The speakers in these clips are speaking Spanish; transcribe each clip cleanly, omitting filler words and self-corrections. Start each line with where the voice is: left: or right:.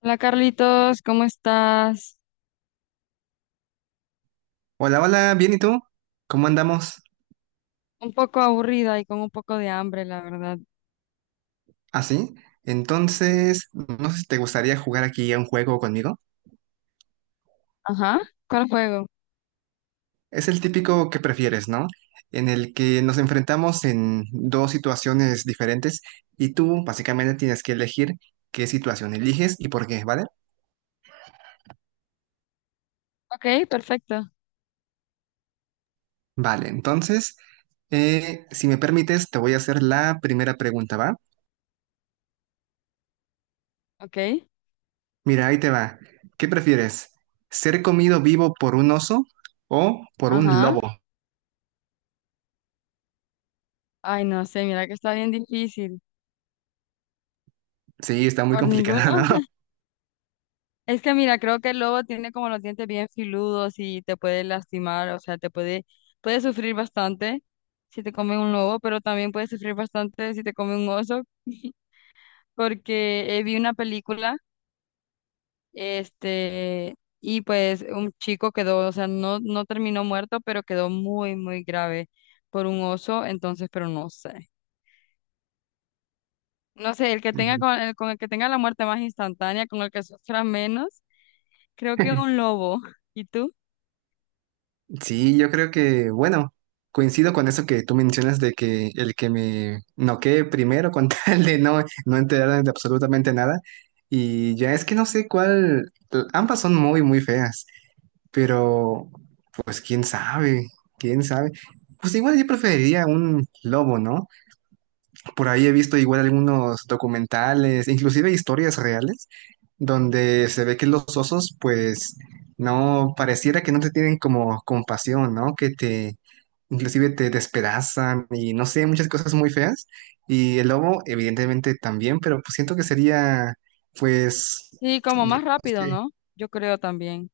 left: Hola Carlitos, ¿cómo estás?
right: Hola, hola, bien, ¿y tú? ¿Cómo andamos?
left: Un poco aburrida y con un poco de hambre, la verdad.
right: ¿Así? Entonces, no sé si te gustaría jugar aquí a un juego conmigo.
left: Ajá, ¿cuál juego?
right: Es el típico que prefieres, ¿no? En el que nos enfrentamos en dos situaciones diferentes y tú básicamente tienes que elegir qué situación eliges y por qué, ¿vale?
left: Ok, perfecto.
right: Vale, entonces, si me permites, te voy a hacer la primera pregunta, ¿va?
left: Ok,
right: Mira, ahí te va. ¿Qué prefieres? ¿Ser comido vivo por un oso o por un
left: ajá.
right: lobo?
left: Ay, no sé, mira que está bien difícil.
right: Sí, está muy
left: ¿Por ninguno?
right: complicada, ¿no?
left: Es que mira, creo que el lobo tiene como los dientes bien filudos y te puede lastimar, o sea, te puede, puede sufrir bastante si te come un lobo, pero también puede sufrir bastante si te come un oso, porque vi una película. Este, y pues un chico quedó, o sea, no terminó muerto, pero quedó muy, muy grave por un oso, entonces, pero no sé. No sé, el que tenga
right: Mm.
left: con el que tenga la muerte más instantánea, con el que sufra menos, creo que un lobo. ¿Y tú?
right: Sí, yo creo que, bueno, coincido con eso que tú mencionas de que el que me noquee primero con tal de no enterarme de absolutamente nada. Y ya es que no sé cuál, ambas son muy, muy feas, pero pues quién sabe, quién sabe. Pues igual yo preferiría un lobo, ¿no? Por ahí he visto igual algunos documentales, inclusive historias reales, donde se ve que los osos, pues, no, pareciera que no te tienen como compasión, ¿no? Que te, inclusive te despedazan y no sé, muchas cosas muy feas. Y el lobo, evidentemente, también, pero pues siento que sería, pues,
left: Sí, como más
right: digamos
left: rápido,
right: que,
left: ¿no? Yo creo también.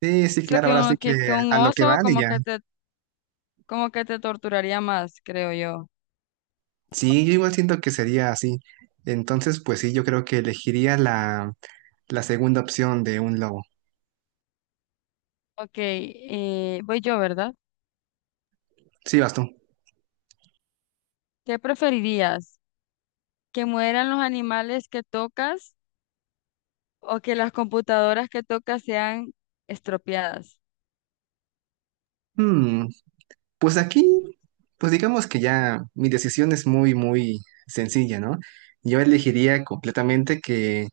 right: sí, sí,
left: Siento
right: claro,
left: que
right: ahora sí
left: un,
right: que
left: que, que un
right: a lo que
left: oso
right: van y ya.
left: como que te torturaría más, creo yo.
right: Sí, yo igual siento que sería así. Entonces, pues sí, yo creo que elegiría la segunda opción de un lobo.
left: Ok, voy yo, ¿verdad?
right: Sí, vas tú.
left: ¿Qué preferirías? ¿Que mueran los animales que tocas o que las computadoras que tocas sean estropeadas?
right: Hmm, pues aquí, pues digamos que ya mi decisión es muy, muy sencilla, ¿no? Yo elegiría completamente que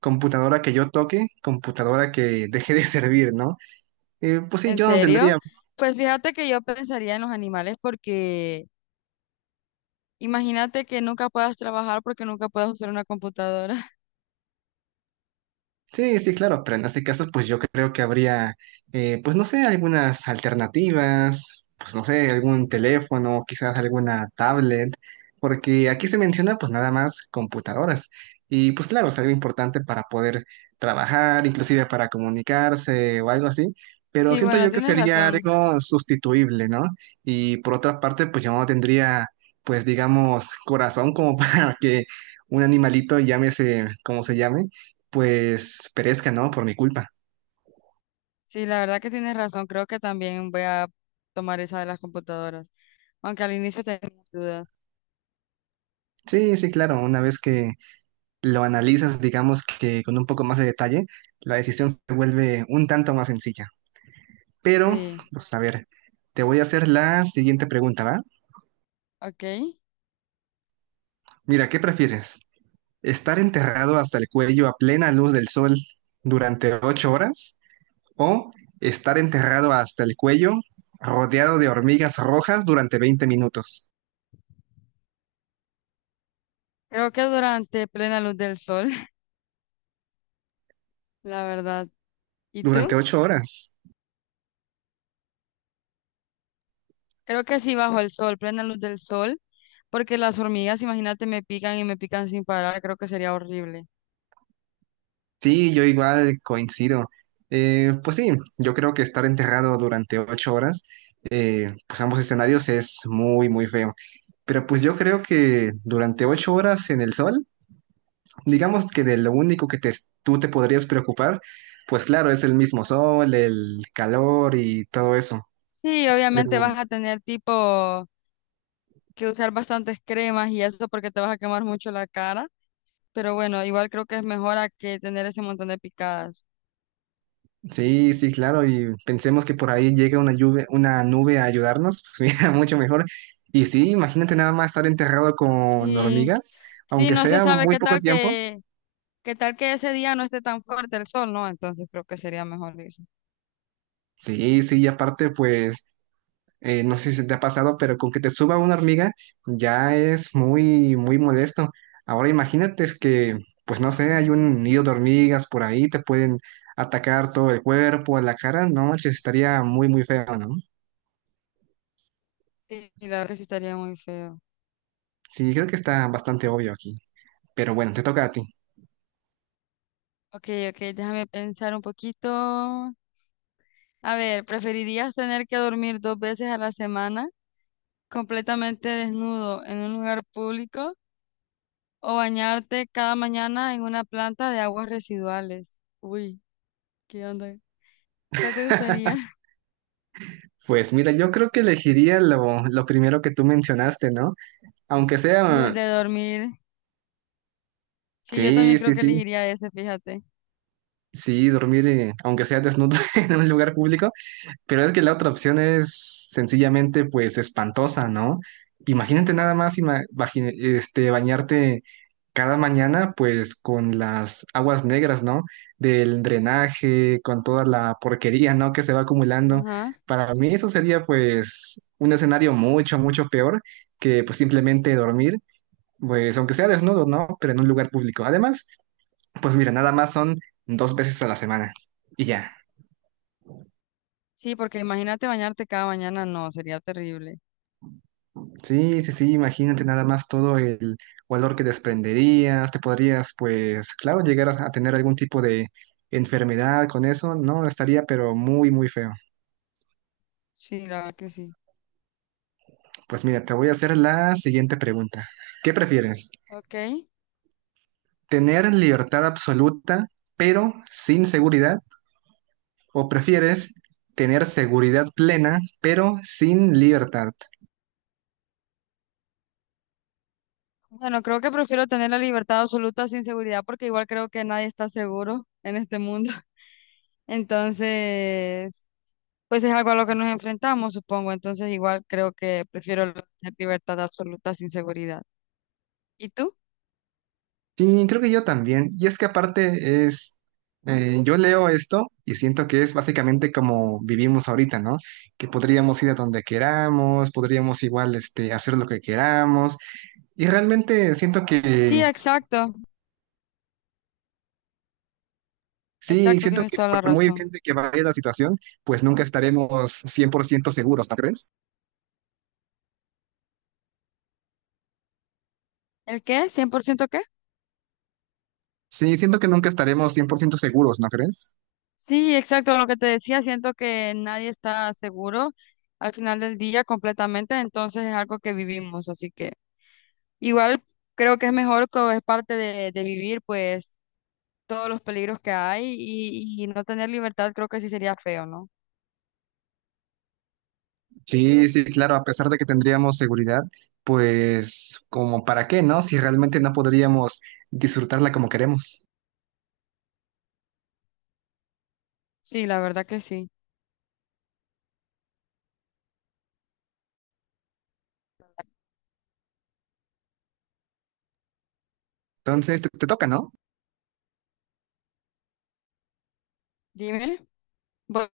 right: computadora que yo toque, computadora que deje de servir, ¿no? Pues sí,
left: ¿En
right: yo no
left: serio?
right: tendría.
left: Pues fíjate que yo pensaría en los animales porque imagínate que nunca puedas trabajar porque nunca puedas usar una computadora.
right: Sí, sí, claro, pero en este caso, pues yo creo que habría, pues no sé, algunas alternativas, pues no sé, algún teléfono, quizás alguna tablet, porque aquí se menciona pues nada más computadoras. Y pues claro, es algo importante para poder trabajar, inclusive para comunicarse o algo así, pero
left: Sí,
right: siento
left: bueno,
right: yo que
left: tienes
right: sería
left: razón.
right: algo sustituible, ¿no? Y por otra parte, pues yo no tendría, pues digamos, corazón como para que un animalito, llámese como se llame pues perezca, ¿no? Por mi culpa.
left: Sí, la verdad que tienes razón. Creo que también voy a tomar esa de las computadoras, aunque al inicio tenía mis dudas.
right: Sí, sí, claro, una vez que lo analizas, digamos que con un poco más de detalle, la decisión se vuelve un tanto más sencilla. Pero,
left: Sí,
right: pues a ver, te voy a hacer la siguiente pregunta, ¿va?
left: ok.
right: Mira, ¿qué prefieres? ¿Estar enterrado hasta el cuello a plena luz del sol durante 8 horas? ¿O estar enterrado hasta el cuello rodeado de hormigas rojas durante 20 minutos?
left: Creo que durante plena luz del sol, la verdad. ¿Y
right: Durante
left: tú?
right: ocho horas.
left: Creo que sí, bajo el sol, plena luz del sol, porque las hormigas, imagínate, me pican y me pican sin parar, creo que sería horrible.
right: Sí, yo igual coincido. Pues sí, yo creo que estar enterrado durante 8 horas, pues ambos escenarios es muy, muy feo. Pero pues yo creo que durante 8 horas en el sol, digamos que de lo único que tú te podrías preocupar, pues claro, es el mismo sol, el calor y todo eso.
left: Sí, obviamente
right: Pero
left: vas a tener tipo que usar bastantes cremas y eso porque te vas a quemar mucho la cara, pero bueno, igual creo que es mejor a que tener ese montón de picadas.
right: sí, sí, claro, y pensemos que por ahí llega una lluvia, una nube a ayudarnos, pues mira, mucho mejor. Y sí, imagínate nada más estar enterrado con
left: Sí,
right: hormigas,
left: sí,
right: aunque
left: no se
right: sea
left: sabe
right: muy poco tiempo.
left: qué tal que ese día no esté tan fuerte el sol, ¿no? Entonces creo que sería mejor eso.
right: Sí, sí, y aparte, pues, no sé si te ha pasado, pero con que te suba una hormiga ya es muy, muy molesto. Ahora imagínate es que, pues no sé, hay un nido de hormigas por ahí, te pueden atacar todo el cuerpo, la cara, no, manches, estaría muy, muy feo, ¿no?
left: Sí, la verdad que sí estaría muy feo.
right: Sí, creo que está bastante obvio aquí. Pero bueno, te toca a ti.
left: Ok, ok, déjame pensar un poquito. A ver, ¿preferirías tener que dormir 2 veces a la semana completamente desnudo en un lugar público o bañarte cada mañana en una planta de aguas residuales? Uy, ¿qué onda? ¿Cuál te gustaría?
right: Pues mira, yo creo que elegiría lo primero que tú mencionaste, ¿no? Aunque
left: Y el
right: sea,
left: de dormir. Sí, yo también
right: sí,
left: creo
right: sí,
left: que
right: sí,
left: elegiría ese, fíjate.
right: sí, dormir, aunque sea desnudo en un lugar público. Pero es que la otra opción es sencillamente pues espantosa, ¿no? Imagínate nada más este, bañarte cada mañana pues con las aguas negras, ¿no? Del drenaje, con toda la porquería, ¿no? Que se va acumulando.
left: Ajá.
right: Para mí eso sería pues un escenario mucho, mucho peor que pues simplemente dormir, pues aunque sea desnudo, ¿no? Pero en un lugar público. Además, pues mira, nada más son dos veces a la semana y ya.
left: Sí, porque imagínate bañarte cada mañana, no, sería terrible.
right: Sí, sí, sí, imagínate nada más todo el valor que desprenderías, te podrías, pues, claro, llegar a tener algún tipo de enfermedad con eso, no, estaría pero muy, muy feo.
left: Sí, la verdad que sí.
right: Pues mira, te voy a hacer la siguiente pregunta. ¿Qué prefieres?
left: Ok.
right: ¿Tener libertad absoluta, pero sin seguridad? ¿O prefieres tener seguridad plena, pero sin libertad?
left: Bueno, creo que prefiero tener la libertad absoluta sin seguridad porque igual creo que nadie está seguro en este mundo. Entonces, pues es algo a lo que nos enfrentamos, supongo. Entonces, igual creo que prefiero tener libertad absoluta sin seguridad. ¿Y tú?
right: Sí, creo que yo también. Y es que aparte es, yo leo esto y siento que es básicamente como vivimos ahorita, ¿no? Que podríamos ir a donde queramos, podríamos igual, este, hacer lo que queramos. Y realmente siento
left: Sí,
right: que,
left: exacto.
right: sí,
left: Exacto,
right: siento
left: tienes
right: que
left: toda la
right: por muy
left: razón.
right: bien de que vaya la situación, pues nunca estaremos 100% seguros, ¿no crees?
left: ¿El qué? ¿100% qué?
right: Sí, siento que nunca estaremos 100% seguros, ¿no crees?
left: Sí, exacto, lo que te decía, siento que nadie está seguro al final del día completamente, entonces es algo que vivimos, así que igual creo que es mejor, que es parte de vivir pues todos los peligros que hay y no tener libertad creo que sí sería feo, ¿no?
right: Sí, sí, claro, a pesar de que tendríamos seguridad, pues como para qué, ¿no? Si realmente no podríamos disfrutarla como queremos.
left: Sí, la verdad que sí.
right: Entonces, te toca, ¿no?
left: Dime. Bu-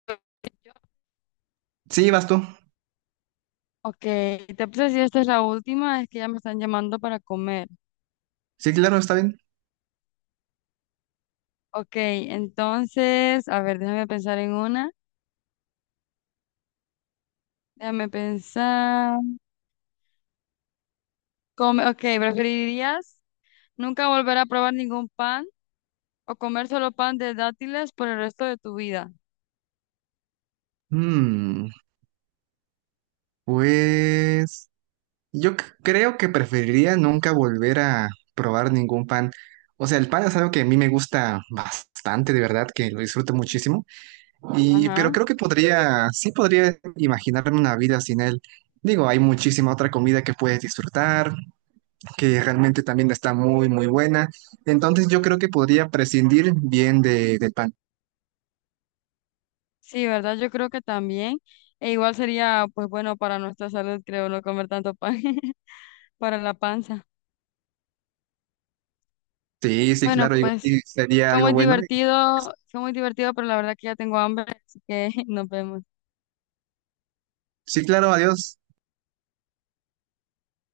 right: Sí, vas tú.
left: ok, te puse si esta es la última, es que ya me están llamando para comer.
right: Sí, claro, está bien.
left: Ok, entonces, a ver, déjame pensar en una. Déjame pensar. Come, ok, ¿preferirías nunca volver a probar ningún pan o comer solo pan de dátiles por el resto de tu vida?
right: Mm, pues yo creo que preferiría nunca volver a probar ningún pan. O sea, el pan es algo que a mí me gusta bastante, de verdad, que lo disfruto muchísimo. Y, pero
left: Ajá.
right: creo que podría, sí podría imaginarme una vida sin él. Digo, hay muchísima otra comida que puedes disfrutar, que realmente también está muy, muy buena. Entonces yo creo que podría prescindir bien de, del pan.
left: Sí, ¿verdad? Yo creo que también. E igual sería, pues bueno, para nuestra salud, creo, no comer tanto pan para la panza.
right: Sí, sí,
left: Bueno,
right: claro, igual
left: pues
right: y sería algo bueno. Y...
left: fue muy divertido, pero la verdad que ya tengo hambre, así que nos vemos.
right: Sí, claro, adiós.